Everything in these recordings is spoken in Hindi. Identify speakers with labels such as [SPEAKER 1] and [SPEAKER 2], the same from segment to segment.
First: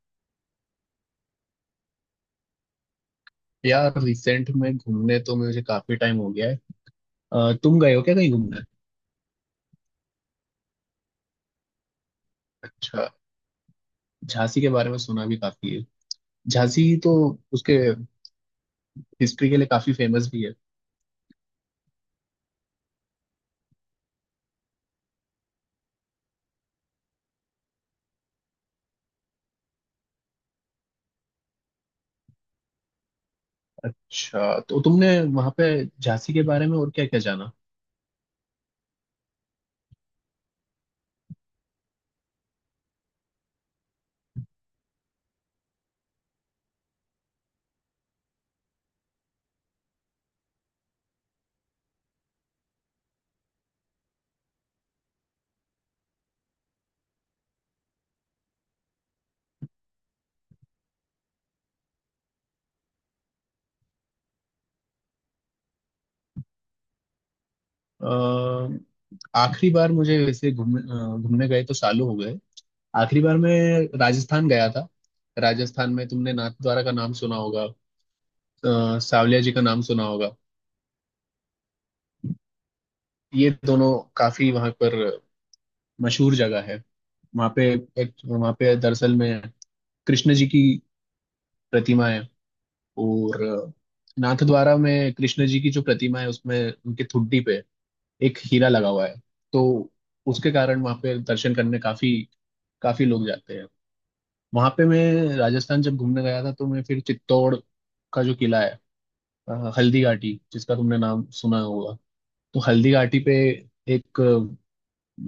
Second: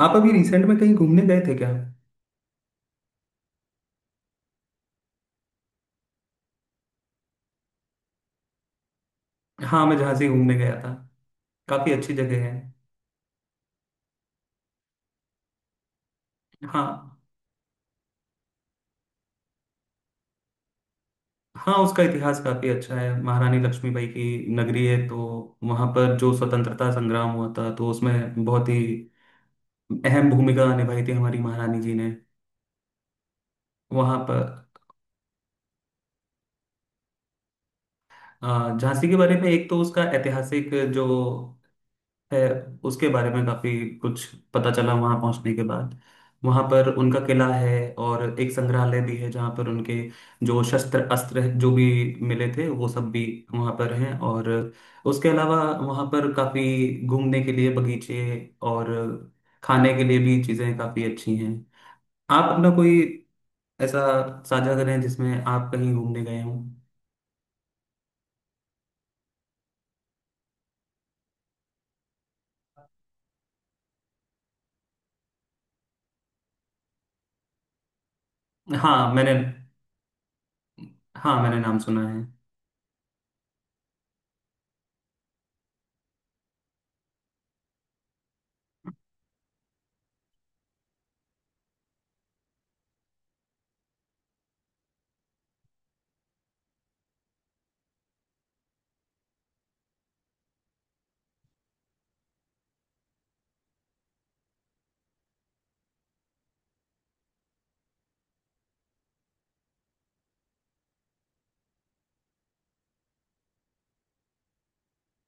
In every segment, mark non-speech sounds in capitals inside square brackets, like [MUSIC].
[SPEAKER 1] आप अभी रिसेंट में कहीं घूमने गए थे क्या।
[SPEAKER 2] यार रिसेंट में घूमने तो मुझे काफी टाइम हो गया है। तुम गए हो क्या कहीं घूमने?
[SPEAKER 1] हाँ, मैं झांसी घूमने गया था। काफी अच्छी जगह है।
[SPEAKER 2] अच्छा। झांसी के बारे में सुना भी काफी है। झांसी तो
[SPEAKER 1] हाँ।
[SPEAKER 2] उसके हिस्ट्री के लिए काफी फेमस भी है।
[SPEAKER 1] हाँ, उसका इतिहास काफी अच्छा है। महारानी लक्ष्मीबाई की नगरी है, तो वहां पर जो स्वतंत्रता संग्राम हुआ था तो उसमें बहुत ही अहम भूमिका निभाई थी हमारी महारानी जी ने वहां पर।
[SPEAKER 2] अच्छा, तो तुमने वहां पे झांसी के बारे में और क्या क्या जाना?
[SPEAKER 1] झांसी के बारे में एक तो उसका ऐतिहासिक जो है उसके बारे में काफी कुछ पता चला वहां पहुंचने के बाद। वहां पर उनका किला है और एक संग्रहालय भी है जहां पर उनके जो शस्त्र अस्त्र जो भी मिले थे वो सब भी वहां पर हैं। और उसके अलावा वहां पर काफी घूमने के लिए बगीचे और खाने के लिए भी चीजें काफी अच्छी हैं। आप अपना कोई ऐसा साझा करें जिसमें आप कहीं घूमने गए हों।
[SPEAKER 2] अ, आखिरी बार मुझे वैसे घूमने गए तो सालों हो गए। आखिरी बार मैं राजस्थान गया था। राजस्थान में तुमने नाथ द्वारा का नाम सुना होगा।
[SPEAKER 1] हाँ मैंने,
[SPEAKER 2] सावलिया जी का नाम सुना होगा।
[SPEAKER 1] हाँ मैंने नाम सुना है।
[SPEAKER 2] ये दोनों काफी वहां पर मशहूर जगह है। वहां पे वहां पे दरअसल में कृष्ण जी की प्रतिमा है। और नाथद्वारा में कृष्ण जी की जो प्रतिमा है उसमें उनके ठुड्डी पे एक हीरा लगा हुआ है। तो उसके कारण वहां पे दर्शन करने काफी काफी लोग जाते हैं। वहां पे मैं राजस्थान जब घूमने गया था तो मैं फिर चित्तौड़ का जो किला है, हल्दी घाटी जिसका तुमने नाम सुना होगा। तो हल्दी घाटी पे एक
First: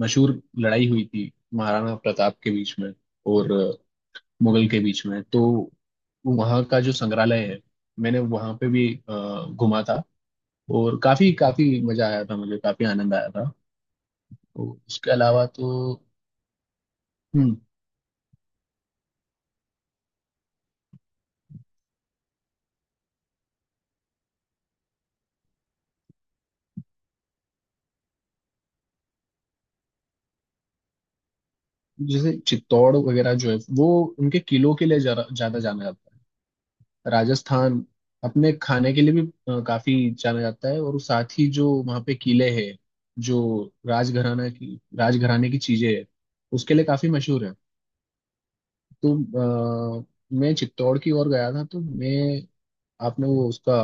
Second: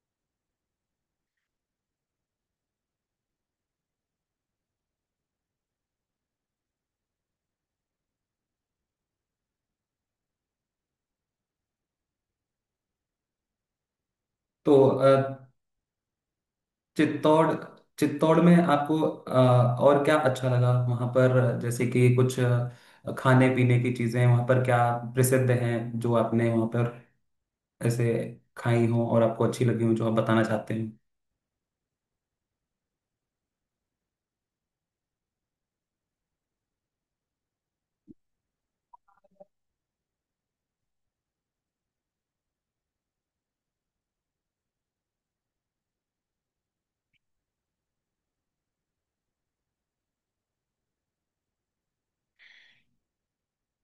[SPEAKER 2] मशहूर लड़ाई हुई थी महाराणा प्रताप के बीच में और मुगल के बीच में। तो वहाँ का जो संग्रहालय है, मैंने वहाँ पे भी घूमा था। और काफी काफी मजा आया था, मुझे काफी आनंद आया था। और
[SPEAKER 1] तो
[SPEAKER 2] उसके अलावा तो।
[SPEAKER 1] चित्तौड़,
[SPEAKER 2] हम्म।
[SPEAKER 1] चित्तौड़ में आपको और क्या अच्छा लगा वहाँ पर? जैसे कि कुछ खाने पीने की चीजें वहाँ पर क्या प्रसिद्ध हैं जो आपने वहाँ पर ऐसे खाई हो और आपको अच्छी लगी हो, जो आप बताना चाहते हैं।
[SPEAKER 2] जैसे चित्तौड़ वगैरह जो है वो उनके किलों के लिए ज्यादा ज्यादा जाना जाता है। राजस्थान अपने खाने के लिए भी काफी जाना जाता है, और साथ ही जो वहाँ पे किले हैं, जो राजघराना की राजघराने की चीजें हैं उसके लिए काफी मशहूर है। तो मैं चित्तौड़ की ओर गया था, तो मैं आपने वो उसका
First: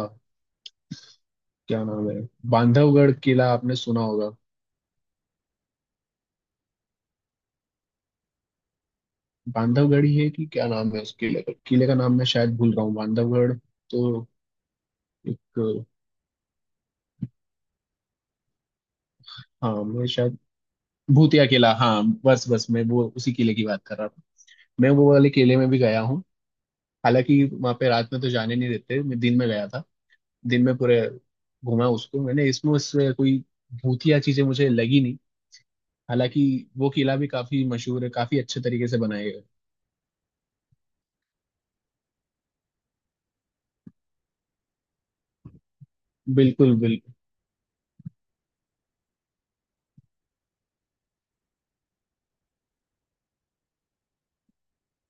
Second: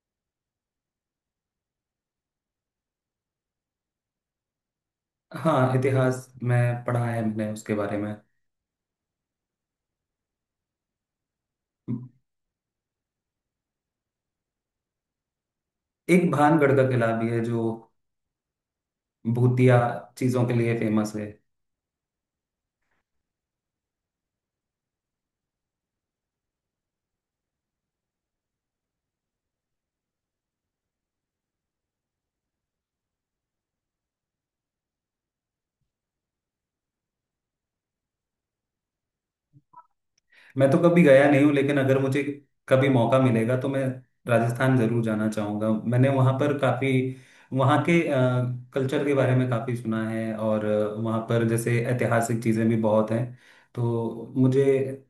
[SPEAKER 2] क्या नाम है, बांधवगढ़ किला आपने सुना होगा?
[SPEAKER 1] हाँ, इतिहास में पढ़ा है मैंने उसके बारे में।
[SPEAKER 2] बांधवगढ़ ही है कि क्या नाम है उस किले का नाम मैं शायद भूल रहा हूँ, बांधवगढ़। तो एक।
[SPEAKER 1] एक भानगढ़ का किला भी है जो
[SPEAKER 2] हाँ,
[SPEAKER 1] भूतिया
[SPEAKER 2] मैं शायद
[SPEAKER 1] चीजों के लिए फेमस है।
[SPEAKER 2] भूतिया किला, हाँ बस बस मैं वो उसी किले की बात कर रहा था। मैं वो वाले किले में भी गया हूँ। हालांकि वहां पे रात में तो जाने नहीं देते, मैं दिन में गया था। दिन में पूरे घूमा उसको मैंने, इसमें उससे कोई भूतिया चीजें मुझे लगी नहीं। हालांकि वो किला भी काफी मशहूर है, काफी अच्छे तरीके से बनाया गया है।
[SPEAKER 1] मैं तो कभी गया नहीं हूँ, लेकिन अगर मुझे कभी मौका मिलेगा तो मैं राजस्थान जरूर जाना चाहूँगा। मैंने वहाँ पर
[SPEAKER 2] बिल्कुल
[SPEAKER 1] काफ़ी, वहाँ के कल्चर के बारे में काफ़ी सुना है। और वहाँ पर जैसे ऐतिहासिक चीज़ें भी बहुत हैं, तो मुझे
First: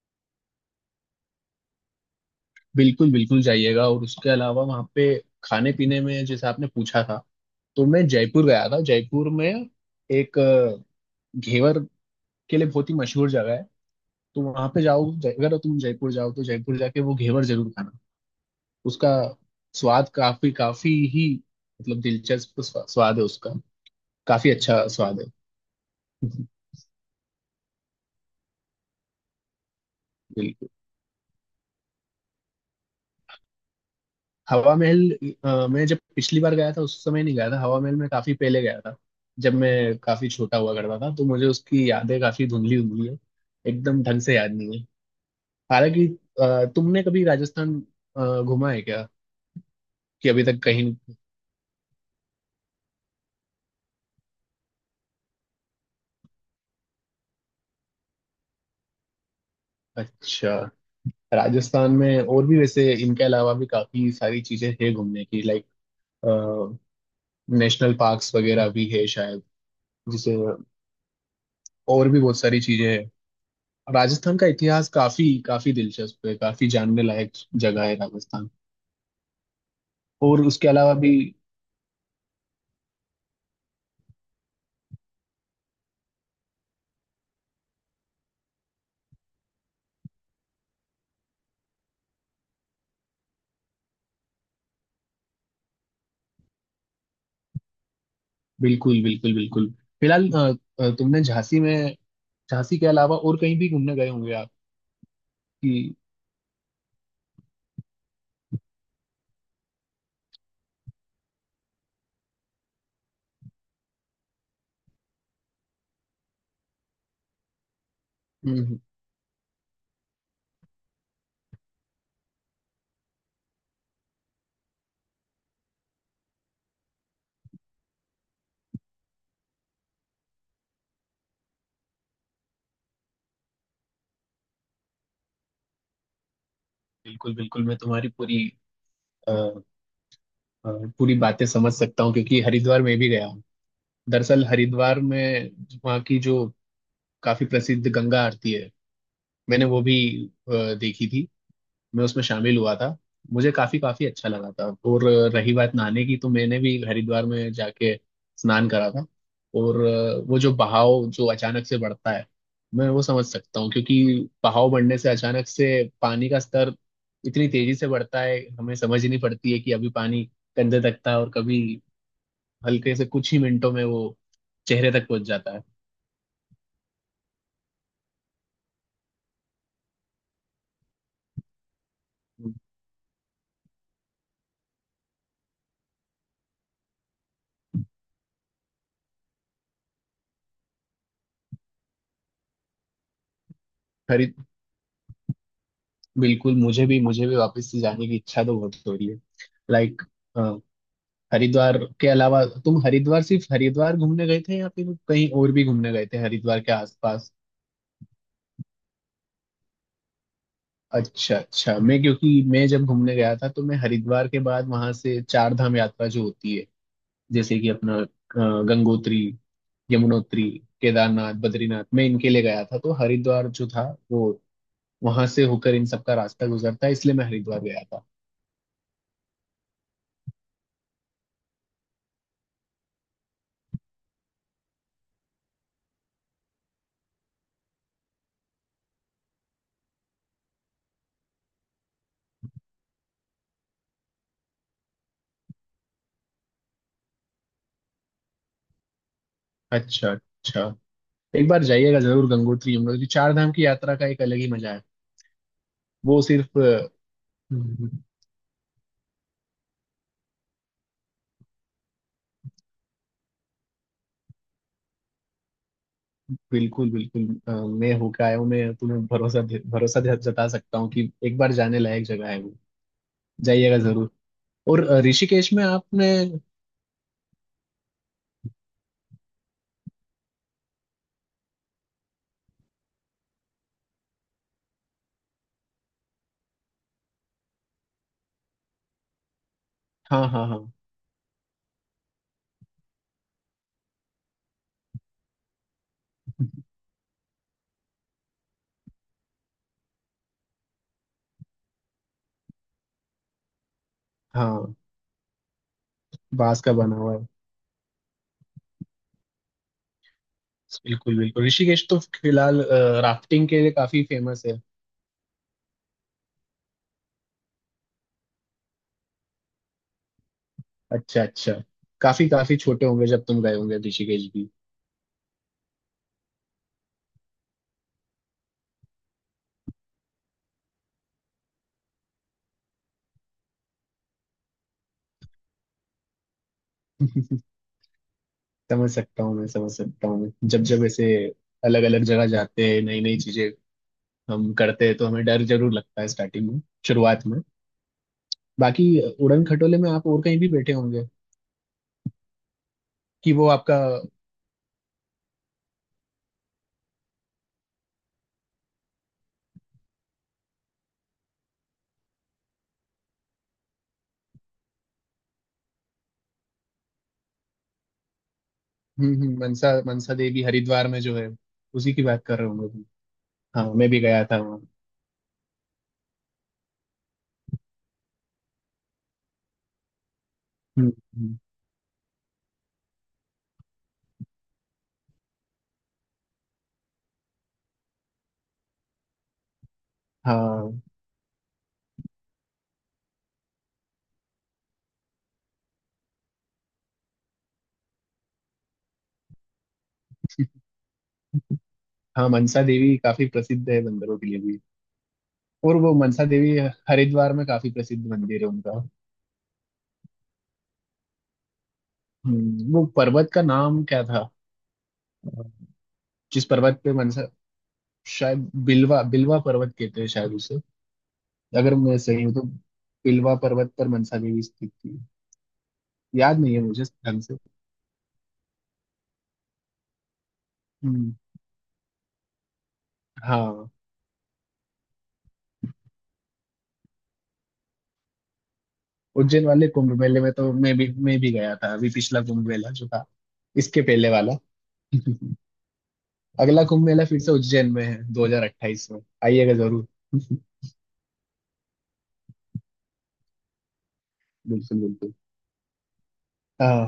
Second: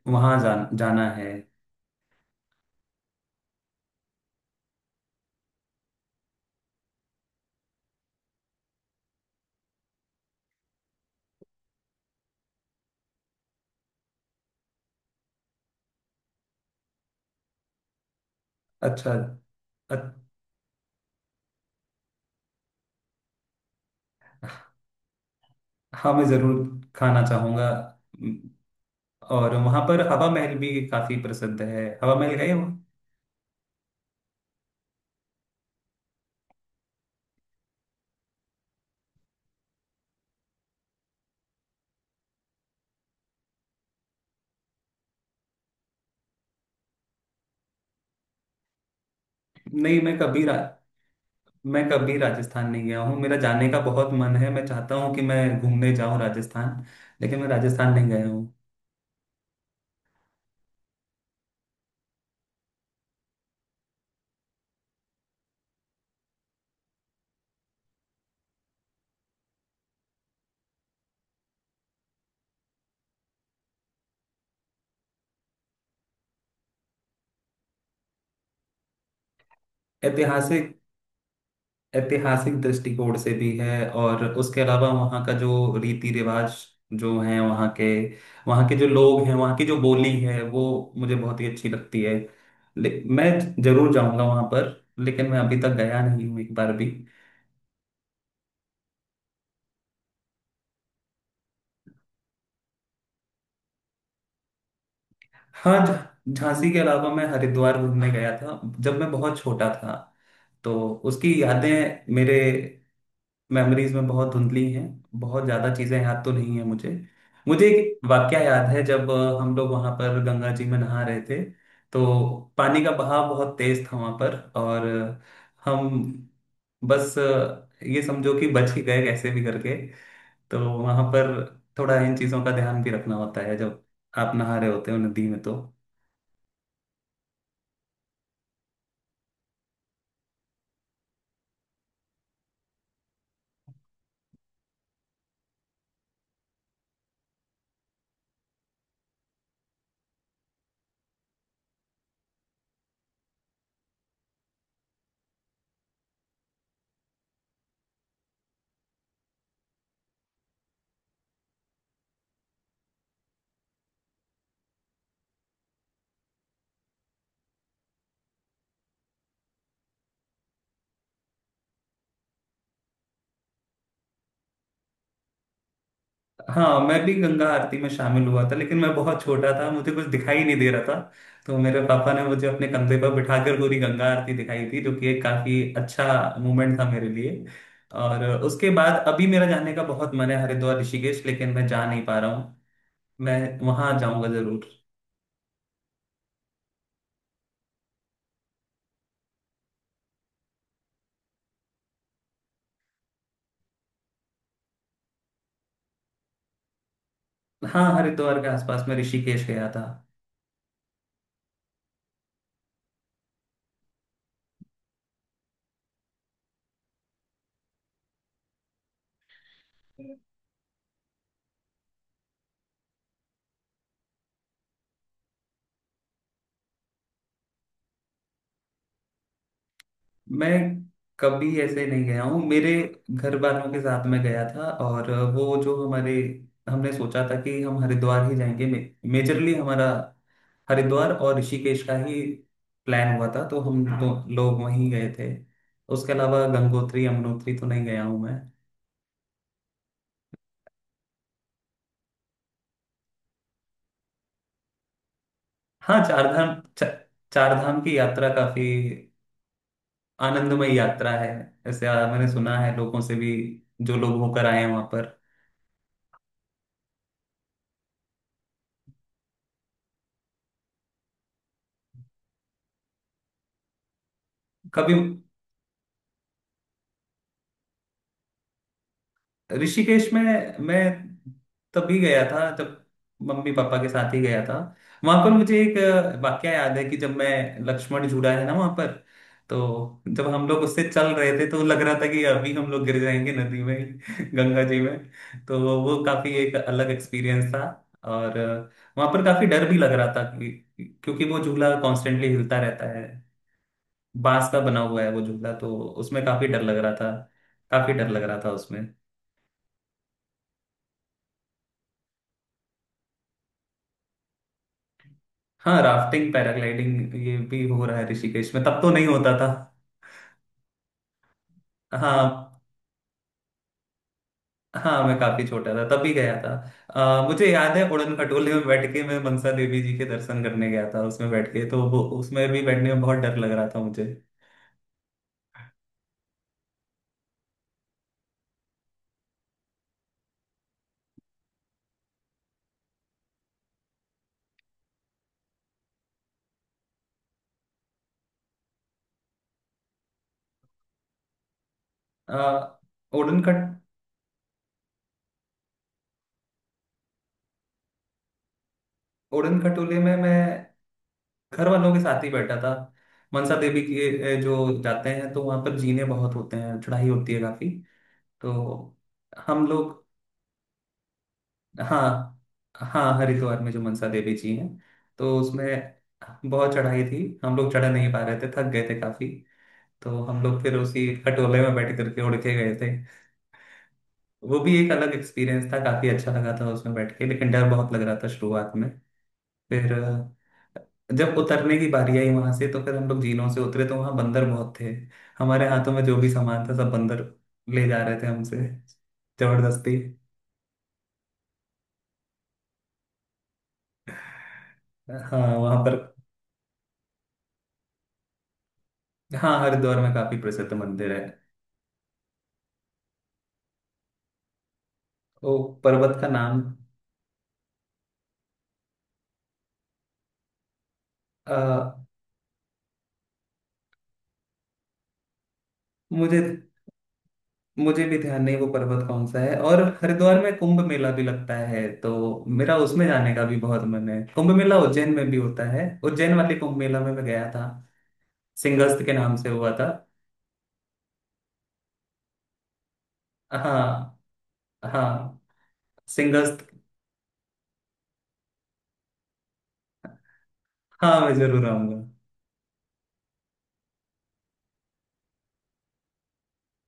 [SPEAKER 1] वहाँ जाना है।
[SPEAKER 2] बिल्कुल बिल्कुल जाइएगा, और उसके अलावा वहाँ पे खाने पीने में जैसे आपने पूछा था, तो मैं जयपुर गया था। जयपुर में एक घेवर के लिए बहुत ही मशहूर जगह है। तो वहां पे जाओ, अगर तुम जयपुर जाओ तो जयपुर जाके वो घेवर जरूर खाना। उसका
[SPEAKER 1] अच्छा। अ-
[SPEAKER 2] स्वाद काफी काफी ही मतलब दिलचस्प स्वाद है उसका। काफी अच्छा स्वाद है।
[SPEAKER 1] हाँ मैं ज़रूर खाना चाहूँगा। और वहाँ पर हवा महल
[SPEAKER 2] बिल्कुल।
[SPEAKER 1] भी काफ़ी प्रसिद्ध है। हवा महल गए हो?
[SPEAKER 2] हवा महल, मैं जब पिछली बार गया था उस समय नहीं गया था, हवा महल में काफी पहले गया था। जब मैं काफी छोटा हुआ करता था तो मुझे उसकी यादें काफी धुंधली धुंधली है, एकदम ढंग से याद नहीं है। हालांकि तुमने कभी राजस्थान घूमा है क्या,
[SPEAKER 1] नहीं,
[SPEAKER 2] कि अभी तक कहीं?
[SPEAKER 1] मैं कभी राजस्थान नहीं गया हूँ। मेरा जाने का बहुत मन है, मैं चाहता हूँ कि मैं घूमने जाऊँ राजस्थान, लेकिन मैं राजस्थान नहीं गया हूँ।
[SPEAKER 2] अच्छा। राजस्थान में और भी वैसे इनके अलावा भी काफी सारी चीजें हैं घूमने की। लाइक नेशनल पार्क्स वगैरह भी है शायद, जिसे, और भी बहुत सारी चीजें हैं। राजस्थान का इतिहास काफी काफी दिलचस्प है, काफी जानने लायक जगह है राजस्थान। और उसके
[SPEAKER 1] ऐतिहासिक,
[SPEAKER 2] अलावा भी।
[SPEAKER 1] ऐतिहासिक दृष्टिकोण से भी है और उसके अलावा वहाँ का जो रीति रिवाज जो है, वहाँ के, वहाँ के जो लोग हैं, वहाँ की जो बोली है, वो मुझे बहुत ही अच्छी लगती है। मैं जरूर जाऊँगा वहाँ पर, लेकिन मैं अभी तक गया नहीं हूँ एक बार भी।
[SPEAKER 2] बिल्कुल बिल्कुल बिल्कुल। फिलहाल तुमने झांसी के अलावा और कहीं भी घूमने गए होंगे आप, कि?
[SPEAKER 1] हाँ, झांसी के अलावा मैं हरिद्वार घूमने गया था जब मैं बहुत छोटा था। तो उसकी यादें मेरे, मेमोरीज में बहुत धुंधली हैं। बहुत ज़्यादा चीज़ें याद तो नहीं है मुझे। मुझे एक वाकया याद
[SPEAKER 2] हम्म।
[SPEAKER 1] है जब हम लोग वहाँ पर गंगा जी में नहा रहे थे, तो पानी का बहाव बहुत तेज था वहाँ पर। और हम बस, ये समझो कि बच ही गए कैसे भी करके। तो वहाँ पर थोड़ा इन चीज़ों का ध्यान भी रखना होता है जब आप नहा रहे होते हो नदी में तो।
[SPEAKER 2] बिल्कुल बिल्कुल, मैं तुम्हारी अ, अ, पूरी बातें समझ सकता हूँ क्योंकि हरिद्वार में भी गया हूँ। दरअसल हरिद्वार में वहाँ की जो काफी प्रसिद्ध गंगा आरती है, मैंने वो भी देखी थी। मैं उसमें शामिल हुआ था, मुझे काफी काफी अच्छा लगा था। और रही बात नहाने की, तो मैंने भी हरिद्वार में जाके स्नान करा था। और वो जो बहाव जो अचानक से बढ़ता है, मैं वो समझ सकता हूँ क्योंकि बहाव बढ़ने से अचानक से पानी का स्तर इतनी तेजी से बढ़ता है, हमें समझ ही नहीं पड़ती है कि अभी पानी कंधे तक था और कभी हल्के से कुछ ही मिनटों में वो चेहरे तक पहुंच जाता है।
[SPEAKER 1] हाँ मैं भी गंगा आरती में शामिल हुआ था, लेकिन मैं बहुत छोटा था, मुझे कुछ दिखाई नहीं दे रहा था। तो मेरे पापा ने मुझे अपने कंधे पर बिठाकर पूरी गंगा आरती दिखाई थी, जो कि एक काफी अच्छा मोमेंट था मेरे लिए। और उसके बाद अभी मेरा जाने का बहुत मन है हरिद्वार ऋषिकेश, लेकिन मैं जा नहीं पा रहा हूँ। मैं वहां जाऊंगा
[SPEAKER 2] खरीद।
[SPEAKER 1] जरूर।
[SPEAKER 2] बिल्कुल, मुझे भी वापस से जाने की इच्छा तो बहुत हो रही है। लाइक, हरिद्वार के अलावा तुम हरिद्वार सिर्फ हरिद्वार घूमने गए थे, या फिर कहीं और भी घूमने गए थे हरिद्वार के आसपास?
[SPEAKER 1] हाँ, हरिद्वार के आसपास में ऋषिकेश गया था।
[SPEAKER 2] अच्छा अच्छा। मैं, क्योंकि मैं जब घूमने गया था तो मैं हरिद्वार के बाद वहां से चार धाम यात्रा जो होती है, जैसे कि अपना गंगोत्री, यमुनोत्री, केदारनाथ, बद्रीनाथ, मैं इनके लिए गया था। तो हरिद्वार जो था वो वहां से होकर इन सबका रास्ता गुजरता है, इसलिए मैं हरिद्वार गया था।
[SPEAKER 1] मैं कभी ऐसे नहीं गया हूँ, मेरे घर वालों के साथ में गया था। और वो जो हमारे, हमने सोचा था कि हम हरिद्वार ही जाएंगे, मेजरली हमारा हरिद्वार और ऋषिकेश का ही प्लान हुआ था, तो हम दो लोग वहीं गए थे। उसके अलावा गंगोत्री यमुनोत्री तो नहीं गया हूँ मैं।
[SPEAKER 2] अच्छा अच्छा। एक बार जाइएगा जरूर, गंगोत्री यमुनोत्री चार धाम की यात्रा का एक अलग ही मजा है।
[SPEAKER 1] हाँ,
[SPEAKER 2] वो सिर्फ।
[SPEAKER 1] चारधाम की यात्रा काफी आनंदमय यात्रा है, ऐसे मैंने सुना है लोगों से भी, जो लोग होकर आए हैं वहां पर।
[SPEAKER 2] बिल्कुल बिल्कुल, मैं होके आया हूँ, मैं तुम्हें भरोसा जता सकता हूँ कि एक बार जाने लायक जगह है वो। जाइएगा जरूर। और
[SPEAKER 1] कभी,
[SPEAKER 2] ऋषिकेश में आपने।
[SPEAKER 1] ऋषिकेश में मैं तभी गया था जब मम्मी पापा के साथ ही गया था। वहां पर मुझे एक वाकया याद है कि जब मैं, लक्ष्मण झूला है ना वहां पर, तो
[SPEAKER 2] हाँ
[SPEAKER 1] जब
[SPEAKER 2] हाँ
[SPEAKER 1] हम
[SPEAKER 2] हाँ।
[SPEAKER 1] लोग उससे चल रहे थे तो लग रहा था कि अभी हम लोग गिर जाएंगे नदी में [LAUGHS] गंगा जी में। तो वो काफी एक अलग एक्सपीरियंस था। और वहां पर काफी डर भी लग रहा था कि, क्योंकि वो झूला कॉन्स्टेंटली हिलता रहता है, बांस का
[SPEAKER 2] हाँ,
[SPEAKER 1] बना हुआ है वो झूला, तो उसमें काफी
[SPEAKER 2] बांस
[SPEAKER 1] डर
[SPEAKER 2] का
[SPEAKER 1] लग रहा
[SPEAKER 2] बना
[SPEAKER 1] था।
[SPEAKER 2] हुआ है।
[SPEAKER 1] काफी डर लग रहा था उसमें।
[SPEAKER 2] बिल्कुल बिल्कुल, ऋषिकेश तो फिलहाल राफ्टिंग के लिए काफी फेमस है।
[SPEAKER 1] हाँ, राफ्टिंग पैराग्लाइडिंग ये भी हो रहा है ऋषिकेश में, तब तो नहीं होता था।
[SPEAKER 2] अच्छा अच्छा। काफी
[SPEAKER 1] हाँ।
[SPEAKER 2] काफी छोटे होंगे जब तुम गए होंगे ऋषिकेश भी।
[SPEAKER 1] हाँ, मैं काफी छोटा था तब भी गया था। मुझे याद है उड़न खटोले में बैठ के मैं मनसा देवी जी के दर्शन करने गया था, उसमें बैठ के, तो वो उसमें भी बैठने में बहुत डर लग रहा था मुझे।
[SPEAKER 2] समझ सकता हूँ मैं, समझ सकता हूँ मैं। जब जब ऐसे अलग अलग जगह जाते हैं, नई नई चीजें हम करते हैं, तो हमें डर जरूर लगता है स्टार्टिंग में, शुरुआत में। बाकी उड़न खटोले में आप और कहीं भी बैठे होंगे,
[SPEAKER 1] अ,
[SPEAKER 2] कि
[SPEAKER 1] उड़न
[SPEAKER 2] वो
[SPEAKER 1] खट
[SPEAKER 2] आपका।
[SPEAKER 1] उड़न खटोले में मैं घर वालों के साथ ही बैठा था। मनसा देवी के जो जाते हैं तो वहां पर जीने बहुत होते हैं, चढ़ाई होती है काफी, तो हम
[SPEAKER 2] मनसा
[SPEAKER 1] लोग,
[SPEAKER 2] मनसा देवी हरिद्वार में जो है उसी की बात कर
[SPEAKER 1] हाँ।
[SPEAKER 2] रहे होंगे तुम।
[SPEAKER 1] हाँ, हरिद्वार में
[SPEAKER 2] हाँ,
[SPEAKER 1] जो
[SPEAKER 2] मैं भी
[SPEAKER 1] मनसा
[SPEAKER 2] गया
[SPEAKER 1] देवी
[SPEAKER 2] था
[SPEAKER 1] जी
[SPEAKER 2] वहाँ।
[SPEAKER 1] हैं, तो उसमें बहुत चढ़ाई थी, हम लोग चढ़ नहीं पा रहे थे, थक गए थे काफी, तो हम लोग फिर उसी
[SPEAKER 2] हम्म।
[SPEAKER 1] खटोले में बैठ करके उड़ के गए थे। वो भी एक अलग एक्सपीरियंस था, काफी अच्छा लगा था उसमें बैठ के, लेकिन डर बहुत लग रहा था शुरुआत में। फिर
[SPEAKER 2] हाँ।
[SPEAKER 1] जब उतरने की बारी आई वहां से, तो फिर हम लोग झीलों से उतरे तो वहां बंदर बहुत थे। हमारे हाथों में जो भी सामान था सब बंदर ले जा रहे थे हमसे जबरदस्ती।
[SPEAKER 2] हाँ, मनसा देवी काफी प्रसिद्ध है बंदरों के लिए भी।
[SPEAKER 1] हाँ,
[SPEAKER 2] और
[SPEAKER 1] वहां
[SPEAKER 2] वो
[SPEAKER 1] पर।
[SPEAKER 2] मनसा देवी हरिद्वार में काफी प्रसिद्ध मंदिर है उनका।
[SPEAKER 1] हाँ, हरिद्वार में काफी प्रसिद्ध मंदिर है।
[SPEAKER 2] वो पर्वत का नाम क्या था?
[SPEAKER 1] वो पर्वत का
[SPEAKER 2] जिस
[SPEAKER 1] नाम,
[SPEAKER 2] पर्वत पे मनसा, शायद बिलवा बिलवा पर्वत कहते हैं शायद उसे,
[SPEAKER 1] अ,
[SPEAKER 2] अगर मैं सही हूँ तो। बिलवा पर्वत पर मनसा देवी स्थित थी, याद
[SPEAKER 1] मुझे,
[SPEAKER 2] नहीं है मुझे ढंग से।
[SPEAKER 1] मुझे भी ध्यान नहीं वो पर्वत कौन सा है। और हरिद्वार में कुंभ मेला
[SPEAKER 2] हम्म,
[SPEAKER 1] भी लगता है, तो मेरा उसमें जाने का भी
[SPEAKER 2] हाँ।
[SPEAKER 1] बहुत मन है। कुंभ मेला उज्जैन में भी होता है, उज्जैन वाले कुंभ मेला में मैं गया था, सिंहस्थ के नाम
[SPEAKER 2] उज्जैन
[SPEAKER 1] से
[SPEAKER 2] वाले
[SPEAKER 1] हुआ था।
[SPEAKER 2] कुंभ मेले में तो मैं भी गया था, अभी पिछला कुंभ मेला जो था, इसके पहले
[SPEAKER 1] हाँ।
[SPEAKER 2] वाला।
[SPEAKER 1] हाँ,
[SPEAKER 2] [LAUGHS]
[SPEAKER 1] सिंहस्थ।
[SPEAKER 2] अगला कुंभ मेला फिर से उज्जैन में है 2028 में, आइएगा जरूर।
[SPEAKER 1] हाँ, मैं जरूर आऊंगा।
[SPEAKER 2] बिल्कुल बिल्कुल। हाँ।